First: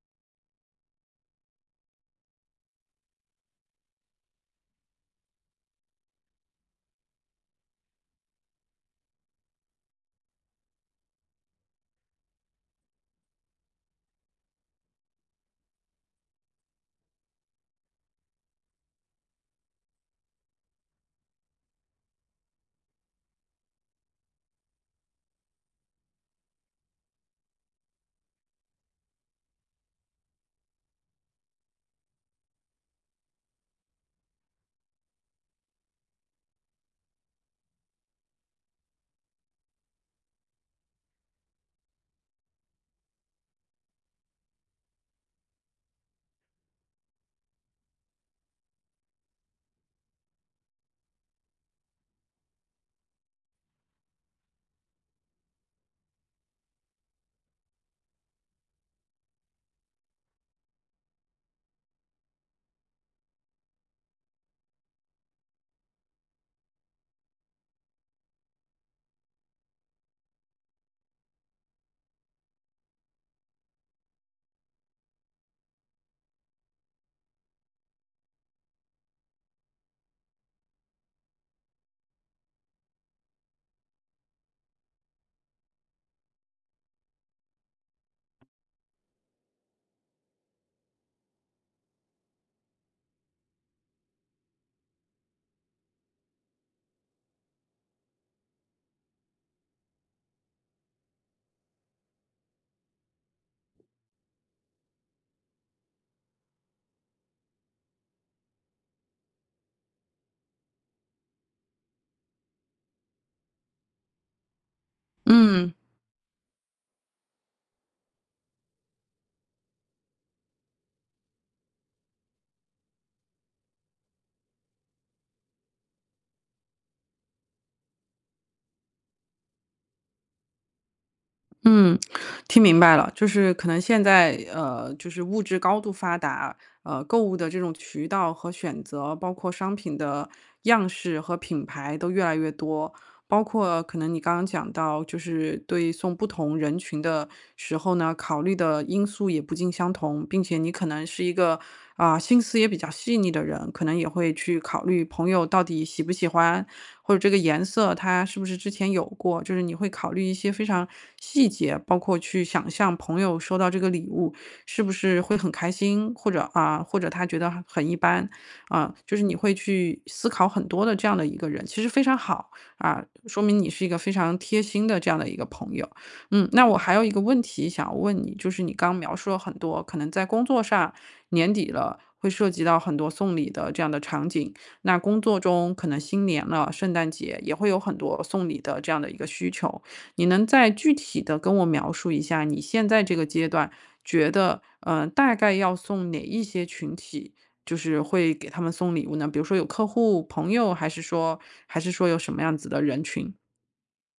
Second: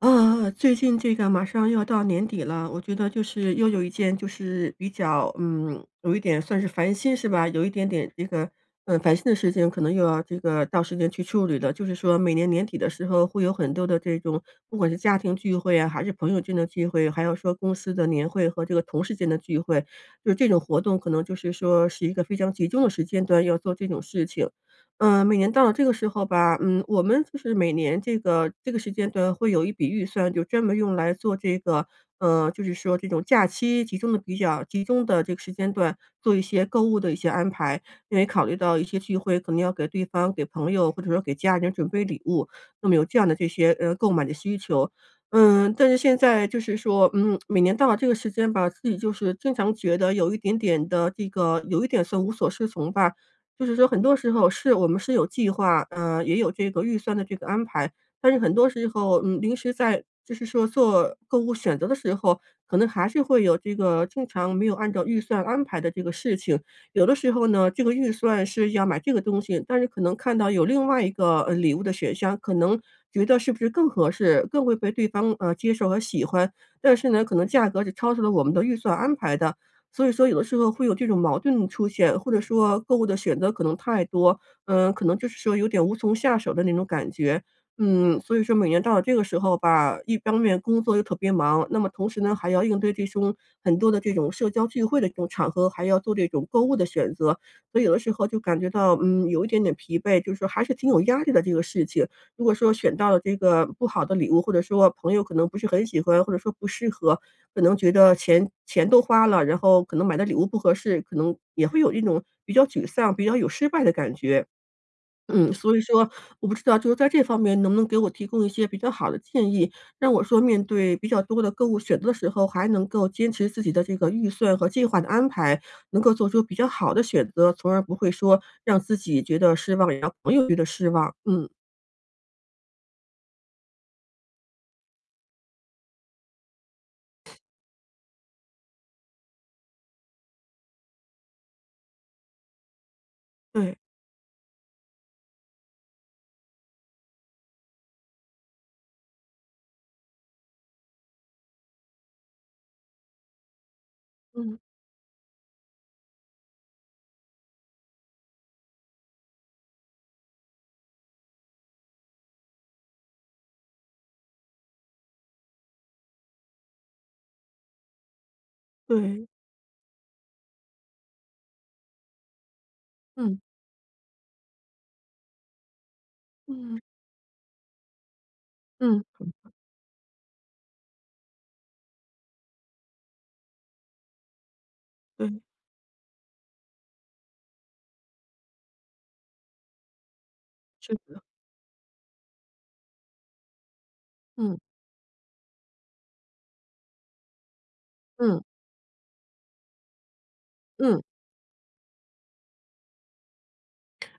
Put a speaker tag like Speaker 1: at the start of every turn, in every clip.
Speaker 1: 最近这个马上又要到年底了，我觉得就是又有一件就是比较，有一点算是烦心是吧？有一点点这个，烦心的事情可能又要这个到时间去处理了。就是说每年年底的时候会有很多的这种，不管是家庭聚会啊，还是朋友间的聚会，还要说公司的年会和这个同事间的聚会，就是这种活动可能就是说是一个非常集中的时间段要做这种事情。每年到了这个时候吧，我们就是每年这个时间段会有一笔预算，就专门用来做这个，就是说这种假期集中的比较集中的这个时间段，做一些购物的一些安排。因为考虑到一些聚会，可能要给对方、给朋友或者说给家人准备礼物，那么有这样的这些购买的需求。但是现在就是说，每年到了这个时间吧，自己就是经常觉得有一点点的这个，有一点算无所适从吧。就是说很多时候是我们是有计划，也有这个预算的这个安排，但是很多时候，临时在就是说做购物选择的时候，可能还是会有这个经常没有按照预算安排的这个事情。有的时候呢，这个预算是要买这个东西，但是可能看到有另外一个礼物的选项，可能觉得是不是更合适，更会被对方接受和喜欢，但是呢，可能价格是超出了我们的预算安排的。所以说有的时候会有这种矛盾出现，或者说购物的选择可能太多，可能就是说有点无从下手的那种感觉。所以说每年到了这个时候吧，一方面工作又特别忙，那么同时呢还要应对这种很多的这种社交聚会的这种场合，还要做这种购物的选择，所以有的时候就感觉到，有一点点疲惫，就是说还是挺有压力的这个事情。如果说选到了这个不好的礼物，或者说朋友可能不是很喜欢，或者说不适合，可能觉得钱都花了，然后可能买的礼物不合适，可能也会有一种比较沮丧、比较有失败的感觉。
Speaker 2: 嗯
Speaker 1: 所以说我不知道就是在这方面能不能给我提供一些比较好的建议，让我说面对比较多的购物选择的时候，还能够坚持自己的这个预算和计划的安排，能够做出比较好的选择，从而不会说让自己觉得失望，也让朋友觉得失望。嗯，
Speaker 2: 嗯，听明白了，就是可能现在就是物质高度发达，购物的这种渠道和选择，包括商品的样式和品牌都越来越多，包
Speaker 1: 对，
Speaker 2: 括可能你刚刚讲到，就是对送不同人群的时候呢，考虑的因素也不尽相同，并且你可能是一个啊、心思也比较细腻的人，可能也会
Speaker 1: 嗯，
Speaker 2: 去考虑朋友到底喜不喜欢。或者这个颜色它是不是之前有过，就是你会考虑一些非常细节，包括去想象朋友收到这个礼物是不是会很开心，或者啊，或者他觉得很一般啊，就是
Speaker 1: 对，
Speaker 2: 你会去思考很多的这样的一个人，其实非常好啊，
Speaker 1: 嗯，
Speaker 2: 说明你是一个非常贴心的这样的一个朋友。嗯，那我
Speaker 1: 嗯，
Speaker 2: 还有一个问题想要问你，就是你刚描
Speaker 1: 嗯，
Speaker 2: 述了很多可能在工作上年底了，会涉及到很多送礼的这样的场景。那工作
Speaker 1: 对，
Speaker 2: 中可能新年了，圣诞节也会有很多送礼的这样的一个需求。你能再具
Speaker 1: 是的
Speaker 2: 体的跟我描述一下你现在这个阶段觉
Speaker 1: 嗯，
Speaker 2: 得，嗯，大概要送哪一些群体，就是会
Speaker 1: 嗯，
Speaker 2: 给他们送礼物呢？比如说有客户、朋友，还是
Speaker 1: 嗯。
Speaker 2: 说有什么样子的人群？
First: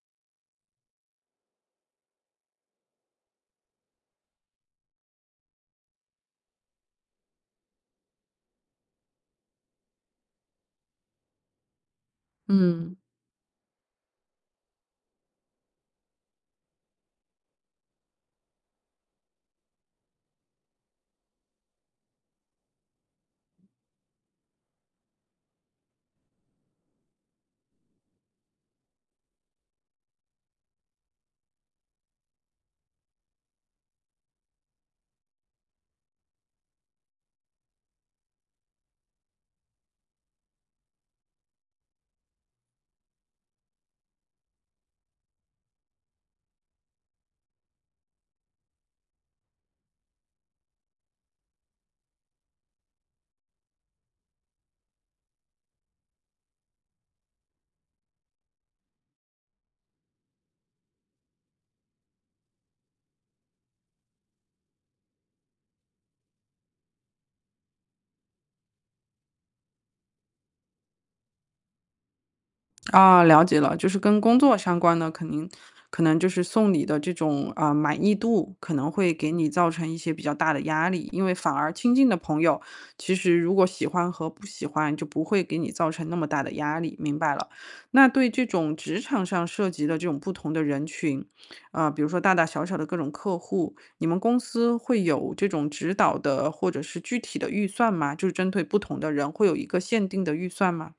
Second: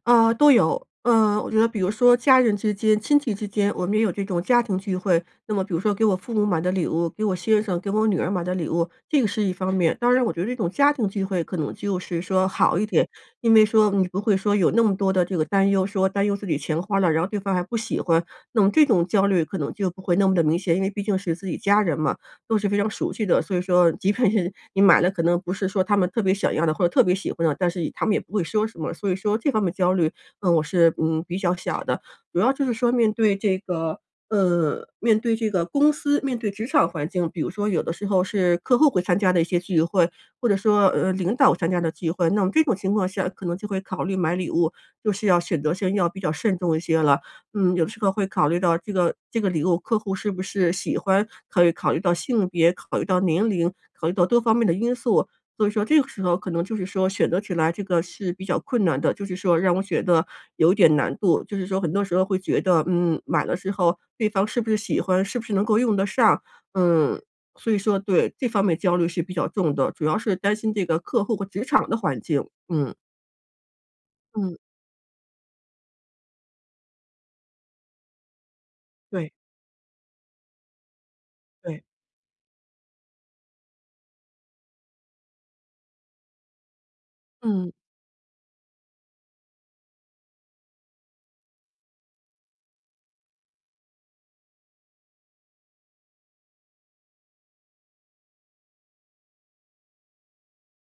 Speaker 1: 都有。我觉得比如说家人之间、亲戚之间，我们也有这种家庭聚会。那么比如说给我父母买的礼物，给我先生、给我女儿买的礼物，这个是一方面。当然，我觉得这种家庭聚会可能就是说好一
Speaker 2: 嗯。
Speaker 1: 点，因为说你不会说有那么多的这个担忧，说担忧自己钱花了，然后对方还不喜欢，那么这种焦虑可能就不会那么的明显，因为毕竟是自己家人嘛。都是非常熟悉的。所以说即便是你买了，可能不是说他们特别想要的，或者特别喜欢的，但是他们也不会说什么。所以说这方面焦虑，我是，比较小的。主要就是说面对这个公司，面对职场环境，比如说有的时候是客户会参加的一些聚会，或者说，领导参加的聚会，那么这种情况下可能就会考虑买礼物，就是要选择性要比较慎重一些了。有的时候会考虑到这个礼物客户是不是喜欢，可以考虑到性别，考虑到年龄，考虑到多方面的因素。所以说这个时候可能就是说选择起来这个是比较困难的，就是说让我觉得有点难度，就是说很多时候会觉得，买了之后对方是不是喜欢，是不是能够用得上，嗯，所以说对这方面焦虑是比较重的，主要是担心这个客户和职场的环境，嗯
Speaker 2: 啊，了解了，就是跟工
Speaker 1: 嗯，
Speaker 2: 作相关的，肯定可能就是送礼的这种啊、满意度，可能会
Speaker 1: 对
Speaker 2: 给你造成一些比较大的压力，因为反而
Speaker 1: 对，
Speaker 2: 亲近的朋友，其实如果喜欢和不喜欢，就不会给你造成那么大的压力，明白了。
Speaker 1: 嗯。
Speaker 2: 那对这种职场上涉及的这种不同的人群，啊、比如说大大小小的各种客户，你们公司会有这种指导的或者是具体的预算吗？就是针对不同的人会有一个限定的预算吗？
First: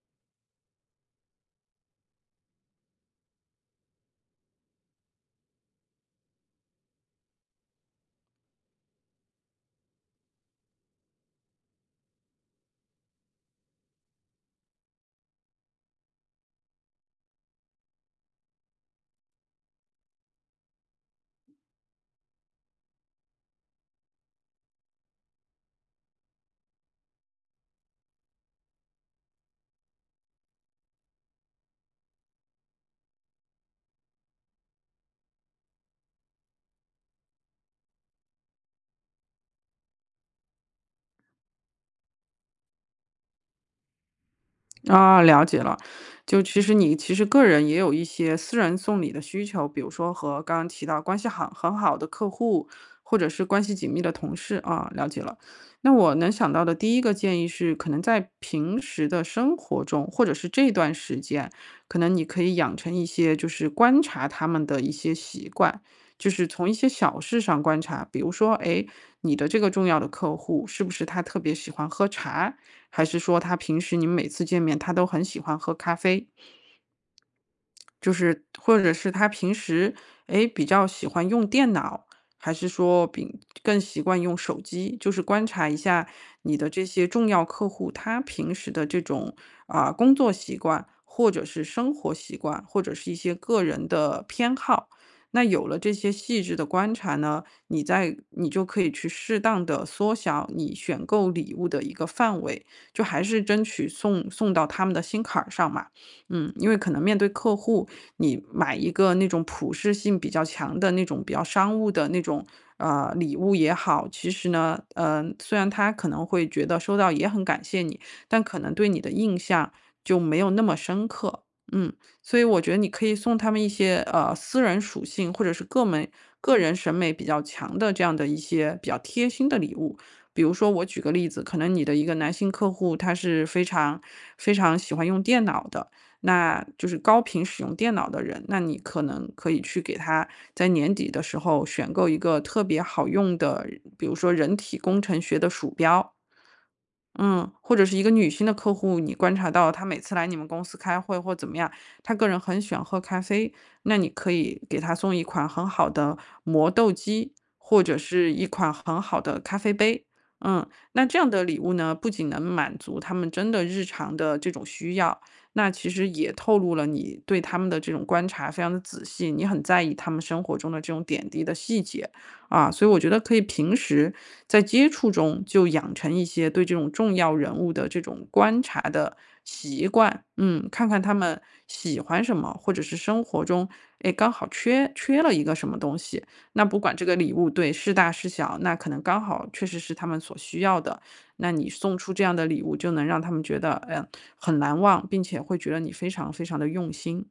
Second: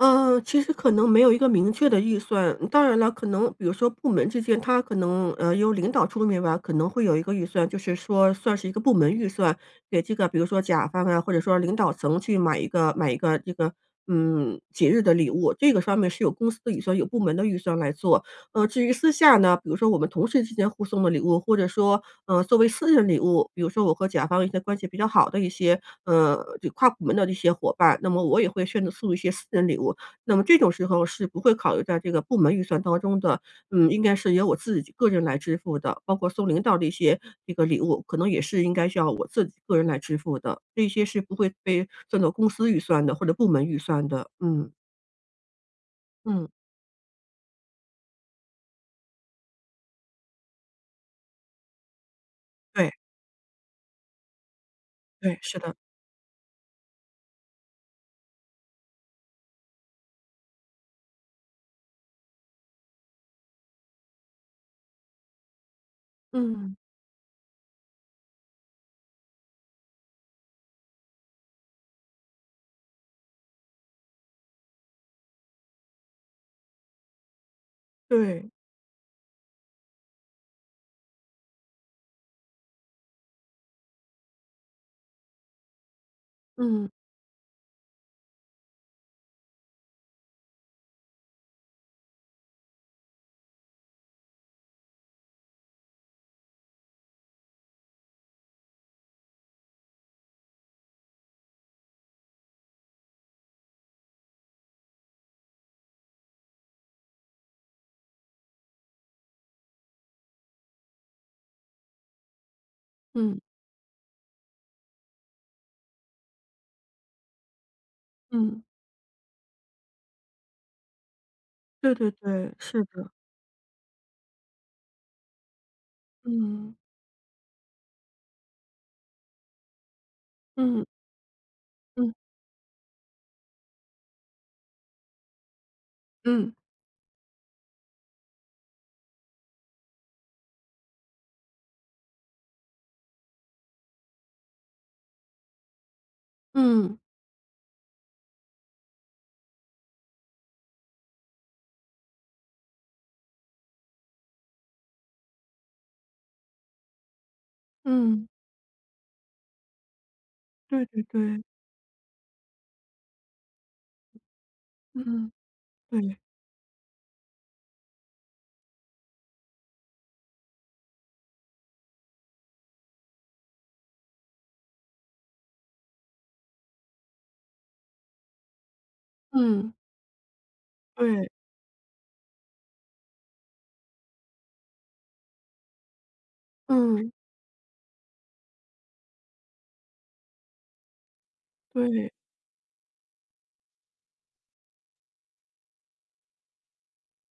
Speaker 1: 嗯，其实可能没有一个明确的预算。当然了，可能比如说部门之间，他可能由领导出面吧，可能会有一个预算，就是说算是一个部门预算，给这个比如说甲方啊，或者说领导层去买一个这个节日的礼物，这个上面是有公司的预算，有部门的预算来做。至于私下呢，比如说我们同事之间互送的礼物，或者说作为私人礼物，比如说我和甲方一些关系比较好的一些，这跨部门的一些伙伴，那么我也会选择送一些私人礼物。那么这种时候是不会考虑在这个部门预算当中的，应该是由我自己个人来支付的，包括送领导的一些这个礼物，可能也是应该需要我自己个人来支付的，这些是不会被算作公司预算的或者部门预算的。嗯，
Speaker 2: 啊，了解了。就
Speaker 1: 嗯，
Speaker 2: 其实你个人也有一些私人送礼的需求，比如说和刚刚提到关系很好的客户，
Speaker 1: 对，
Speaker 2: 或者是关系紧密的同事啊，了解
Speaker 1: 对，
Speaker 2: 了。
Speaker 1: 是的，
Speaker 2: 那我能想到的第一个建议是，可能在平时的生活中，或者是这段时间，可能你可以养成一些就是观察他们的一些习惯，就是从一
Speaker 1: 嗯，
Speaker 2: 些小事上观察，比如说，哎，你的这个重要的客户是不是他特别喜欢喝茶？还是说他平时你们每次见面，他都很喜欢喝咖啡？就是
Speaker 1: 对，
Speaker 2: 或者是他平时，诶，比较喜欢用电脑，还是说比更习惯用手机？就是观察一下你的这
Speaker 1: 嗯，
Speaker 2: 些重要客户，他平时的这种，啊，工作习惯，或者是生活习惯，或者是一些个人的偏好。那有了这些细致的观察呢，你就可以去适当的缩小你选购礼物的一个范围，就还是争取送到他们的心坎儿上嘛。嗯，因为可能面对客户，你买一个那种普适性比较强的那种比较商务的那种礼
Speaker 1: 嗯，
Speaker 2: 物也好，其实呢，呃，虽然他可能会觉得收到也很感谢你，但可
Speaker 1: 嗯，
Speaker 2: 能对你的印象就没有那么深刻。嗯，
Speaker 1: 对对
Speaker 2: 所以
Speaker 1: 对，
Speaker 2: 我觉得
Speaker 1: 是
Speaker 2: 你可
Speaker 1: 的，
Speaker 2: 以送他们一些私人属性或者是个
Speaker 1: 嗯。
Speaker 2: 人审美比较强的这样的一些比较贴心的礼物。比如说，
Speaker 1: 嗯
Speaker 2: 我举个例子，可能你的一
Speaker 1: 嗯
Speaker 2: 个男性客户他是非常喜欢用电脑的，
Speaker 1: 嗯
Speaker 2: 那就是高频使用电脑的人，那你可能可以去给他在年底的时候选购一个特别好用的，比如说人体工程学的鼠标，
Speaker 1: 嗯
Speaker 2: 嗯，或者是一个女性的客户，你观察到她每次来你们公司开会或怎么样，她个人很喜欢喝咖啡，那你可以给她送一款很好的磨豆机，或者
Speaker 1: 嗯，
Speaker 2: 是一款很好的咖啡杯。嗯，
Speaker 1: 对对
Speaker 2: 那这样
Speaker 1: 对，
Speaker 2: 的礼物呢，不仅能满足他们真的日常的这种需要，
Speaker 1: 嗯，
Speaker 2: 那其实
Speaker 1: 对，
Speaker 2: 也透露了你对他们的这种观察非常的仔细，你很在意他们生活中的这种点滴的细节。啊，所以我觉得可以平时在接触中就养成一些对这种重要人物的这种观察的
Speaker 1: 嗯，
Speaker 2: 习惯，嗯，看看他
Speaker 1: 对，
Speaker 2: 们喜欢什么，或者是生活中，哎，刚好缺了一个什么东西，那不管这
Speaker 1: 嗯。
Speaker 2: 个礼物对是大是小，那可能刚好确实是他们所需要的，那你送
Speaker 1: 对。
Speaker 2: 出这样的礼物，就能让他们觉得，嗯，很难忘，并且会觉得你非常的用心。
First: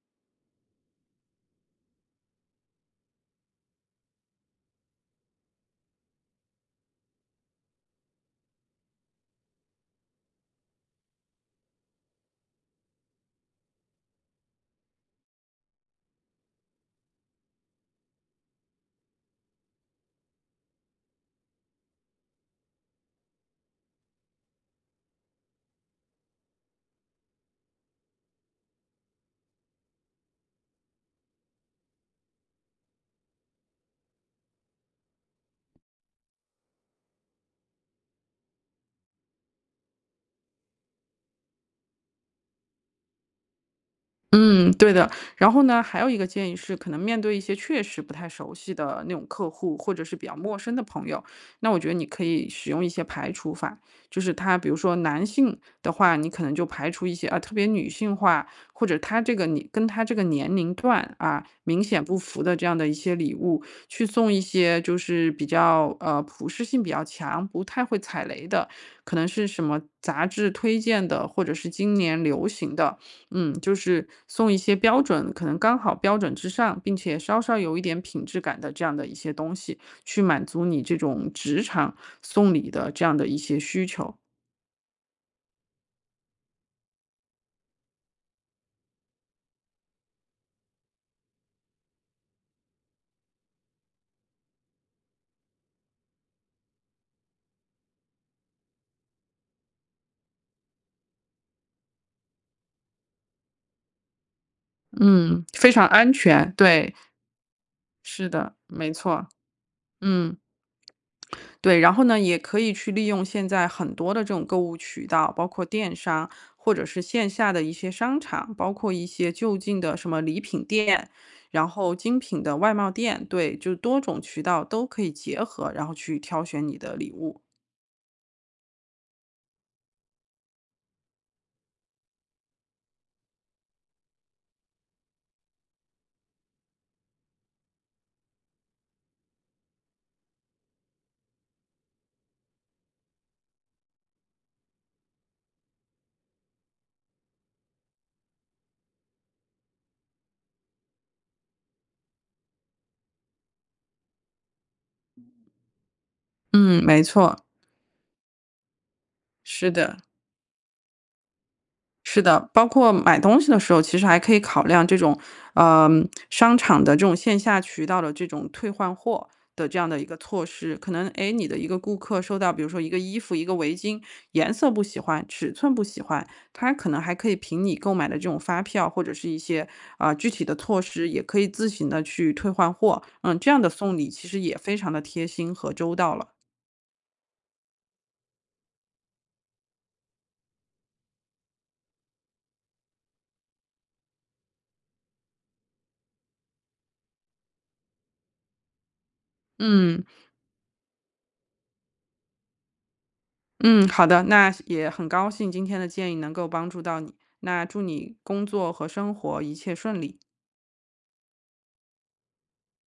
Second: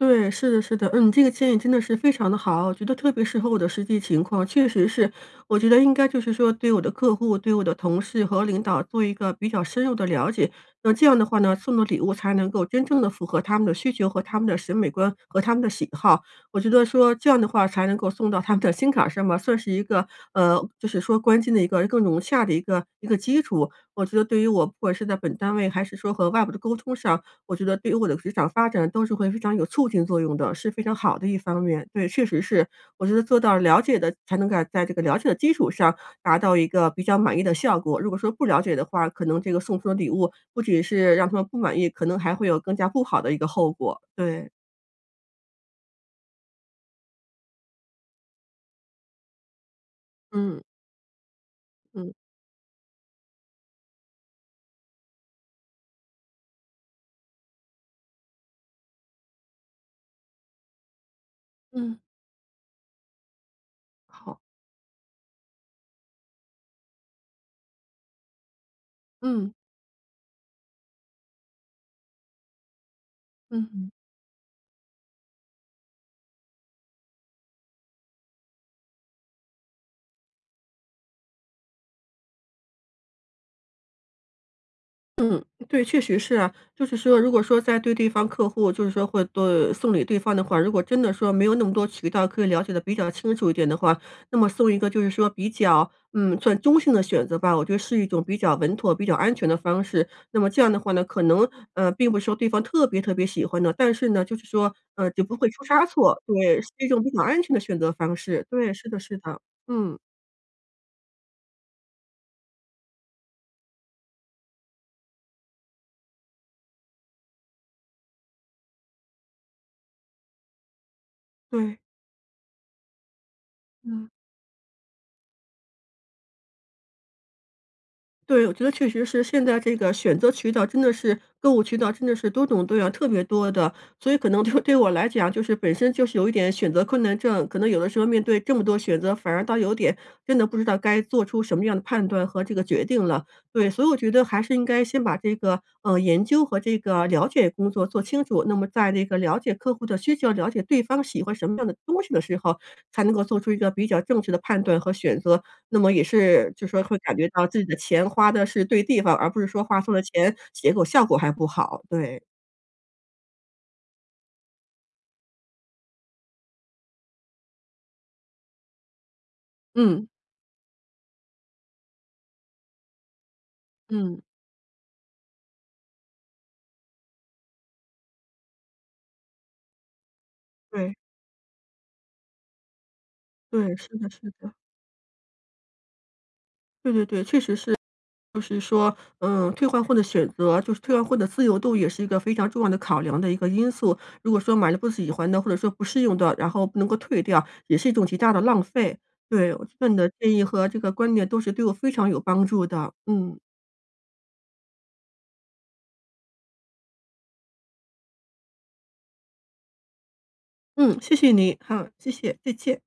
Speaker 1: 对，是的，是的，这个建议真的是非常的好，我觉得特别适合我的实际情况，确实是，我觉得应该就是说对我的客户、对我的同事和领导做一个比较深入的了解，那这样的话呢，送的礼物才能够真正的符合他们的需求和他们的审美观和他们的喜好，我觉得说这样的话才能够送到他们的心坎儿上吧，算是一个就是说关键的一个更融洽的一个基础，我觉得对于我不管是在本单位还是说和外部的沟通上。我觉得对于我的职场发展都是会非常有促进作用的，是非常好的一方面。对，确实是，我觉得做到了解的，才能够在这个了解的基础上达到一个比较满意的效果。如果说不了解的话，可能这个送出的礼物不仅是让他们不满意，可能还会有更加不好的一个后果。对，
Speaker 2: 嗯，对的。然后呢，还有一个建议是，可能面对一些确实不太熟悉的那种客户，或者是比较陌
Speaker 1: 嗯
Speaker 2: 生的朋友，那我觉得你
Speaker 1: 嗯嗯
Speaker 2: 可以使用一些排除法，就是他，比如说男性的话，你可能就排除一些啊特别女性化，或者他这个你跟他这个年龄段啊明
Speaker 1: 嗯，
Speaker 2: 显不符的这样的一些礼物，去送一
Speaker 1: 好，
Speaker 2: 些就是比较普适性比较强，不太会踩雷的，可能是
Speaker 1: 嗯
Speaker 2: 什么杂志推荐的，或者是今年流行的。嗯，就
Speaker 1: 嗯。
Speaker 2: 是送一些标准，可能刚好标准之上，并且稍稍有一点品质感的这样的一些东西，去满足你这种职场送礼的这样的一些需求。
Speaker 1: 嗯，对，确实是啊。就是说，如果说在对对方客户，就是说会对送礼对方的话，如果真的说没有那么多渠道可以了解的比较清楚一点的话，那么送一个就是说比较算中性的选择吧，我觉得是一种比较稳妥、比较安全的方式。那么这样的话呢，可能并不是说对方特别特别喜欢的，但是呢，就是说就不
Speaker 2: 嗯，
Speaker 1: 会出
Speaker 2: 非
Speaker 1: 差
Speaker 2: 常安
Speaker 1: 错，
Speaker 2: 全，
Speaker 1: 对，是一
Speaker 2: 对，
Speaker 1: 种比较安全的选择方
Speaker 2: 是
Speaker 1: 式。
Speaker 2: 的，
Speaker 1: 对，是
Speaker 2: 没
Speaker 1: 的，是
Speaker 2: 错，
Speaker 1: 的，嗯，
Speaker 2: 嗯。对，然后呢，也可以去利用现在很多的这种购物渠道，包括电商或者是线下的一些商场，包括一些就近的什么礼品店，然
Speaker 1: 对，
Speaker 2: 后精品的外贸店，对，就多
Speaker 1: 嗯。
Speaker 2: 种渠道都可以结合，然后去挑选你的礼物。
Speaker 1: 对，我觉得确实是现在这个选择渠道真的是购物渠道真的是多种多样，特别多的，所以可能就 对我来讲，就是本身就是有一点选择困难症，可能有的时候面对这么多选择，反而倒有点真的不知道该做出什么样的判断和这个决定了。对，所以我觉得还是应该先把这个研究和这个了解工作做清楚，那么在那个了解客户的需求、了解对方喜欢什么样的东西的时候，才能够做出一个比较正确的判断和选择。那么也是就说
Speaker 2: 嗯，
Speaker 1: 会
Speaker 2: 没
Speaker 1: 感觉
Speaker 2: 错，
Speaker 1: 到自己的钱花的是对地方，而不是说
Speaker 2: 是
Speaker 1: 花错
Speaker 2: 的。
Speaker 1: 了钱，结果效果还不好，对。
Speaker 2: 是的，包括买东西的时候，其实还可以考量这种，呃，商场的这种线下渠道的这种退换货的这样的一
Speaker 1: 嗯，
Speaker 2: 个措施。可能，诶，你的一个顾客收到，比如说一个衣服、一个围巾，
Speaker 1: 嗯。
Speaker 2: 颜色不喜欢，尺寸不喜欢，他可能还可以凭你购买的这种发票或者是一些啊、具体的措
Speaker 1: 对，
Speaker 2: 施，也可以自行的去退换货。嗯，这样的
Speaker 1: 对，是
Speaker 2: 送
Speaker 1: 的，
Speaker 2: 礼其
Speaker 1: 是
Speaker 2: 实
Speaker 1: 的。
Speaker 2: 也非常的贴心和周到了。
Speaker 1: 对对对，确实是，就是说，退换货的选择，就是退换货的自由度也是一个非常重要的考量的一个因素。如果说买了不喜欢的，或者说不适用的，然后不能够退掉，也是一种极大的浪费。对，我觉得你
Speaker 2: 嗯。
Speaker 1: 的建议和这个观点都是对我非常有帮助的。嗯，
Speaker 2: 嗯，好的，那也很高兴今天的建议能够帮助到你，那祝你工作和生活一切顺利。
Speaker 1: 嗯，谢谢你，好，谢谢，再见。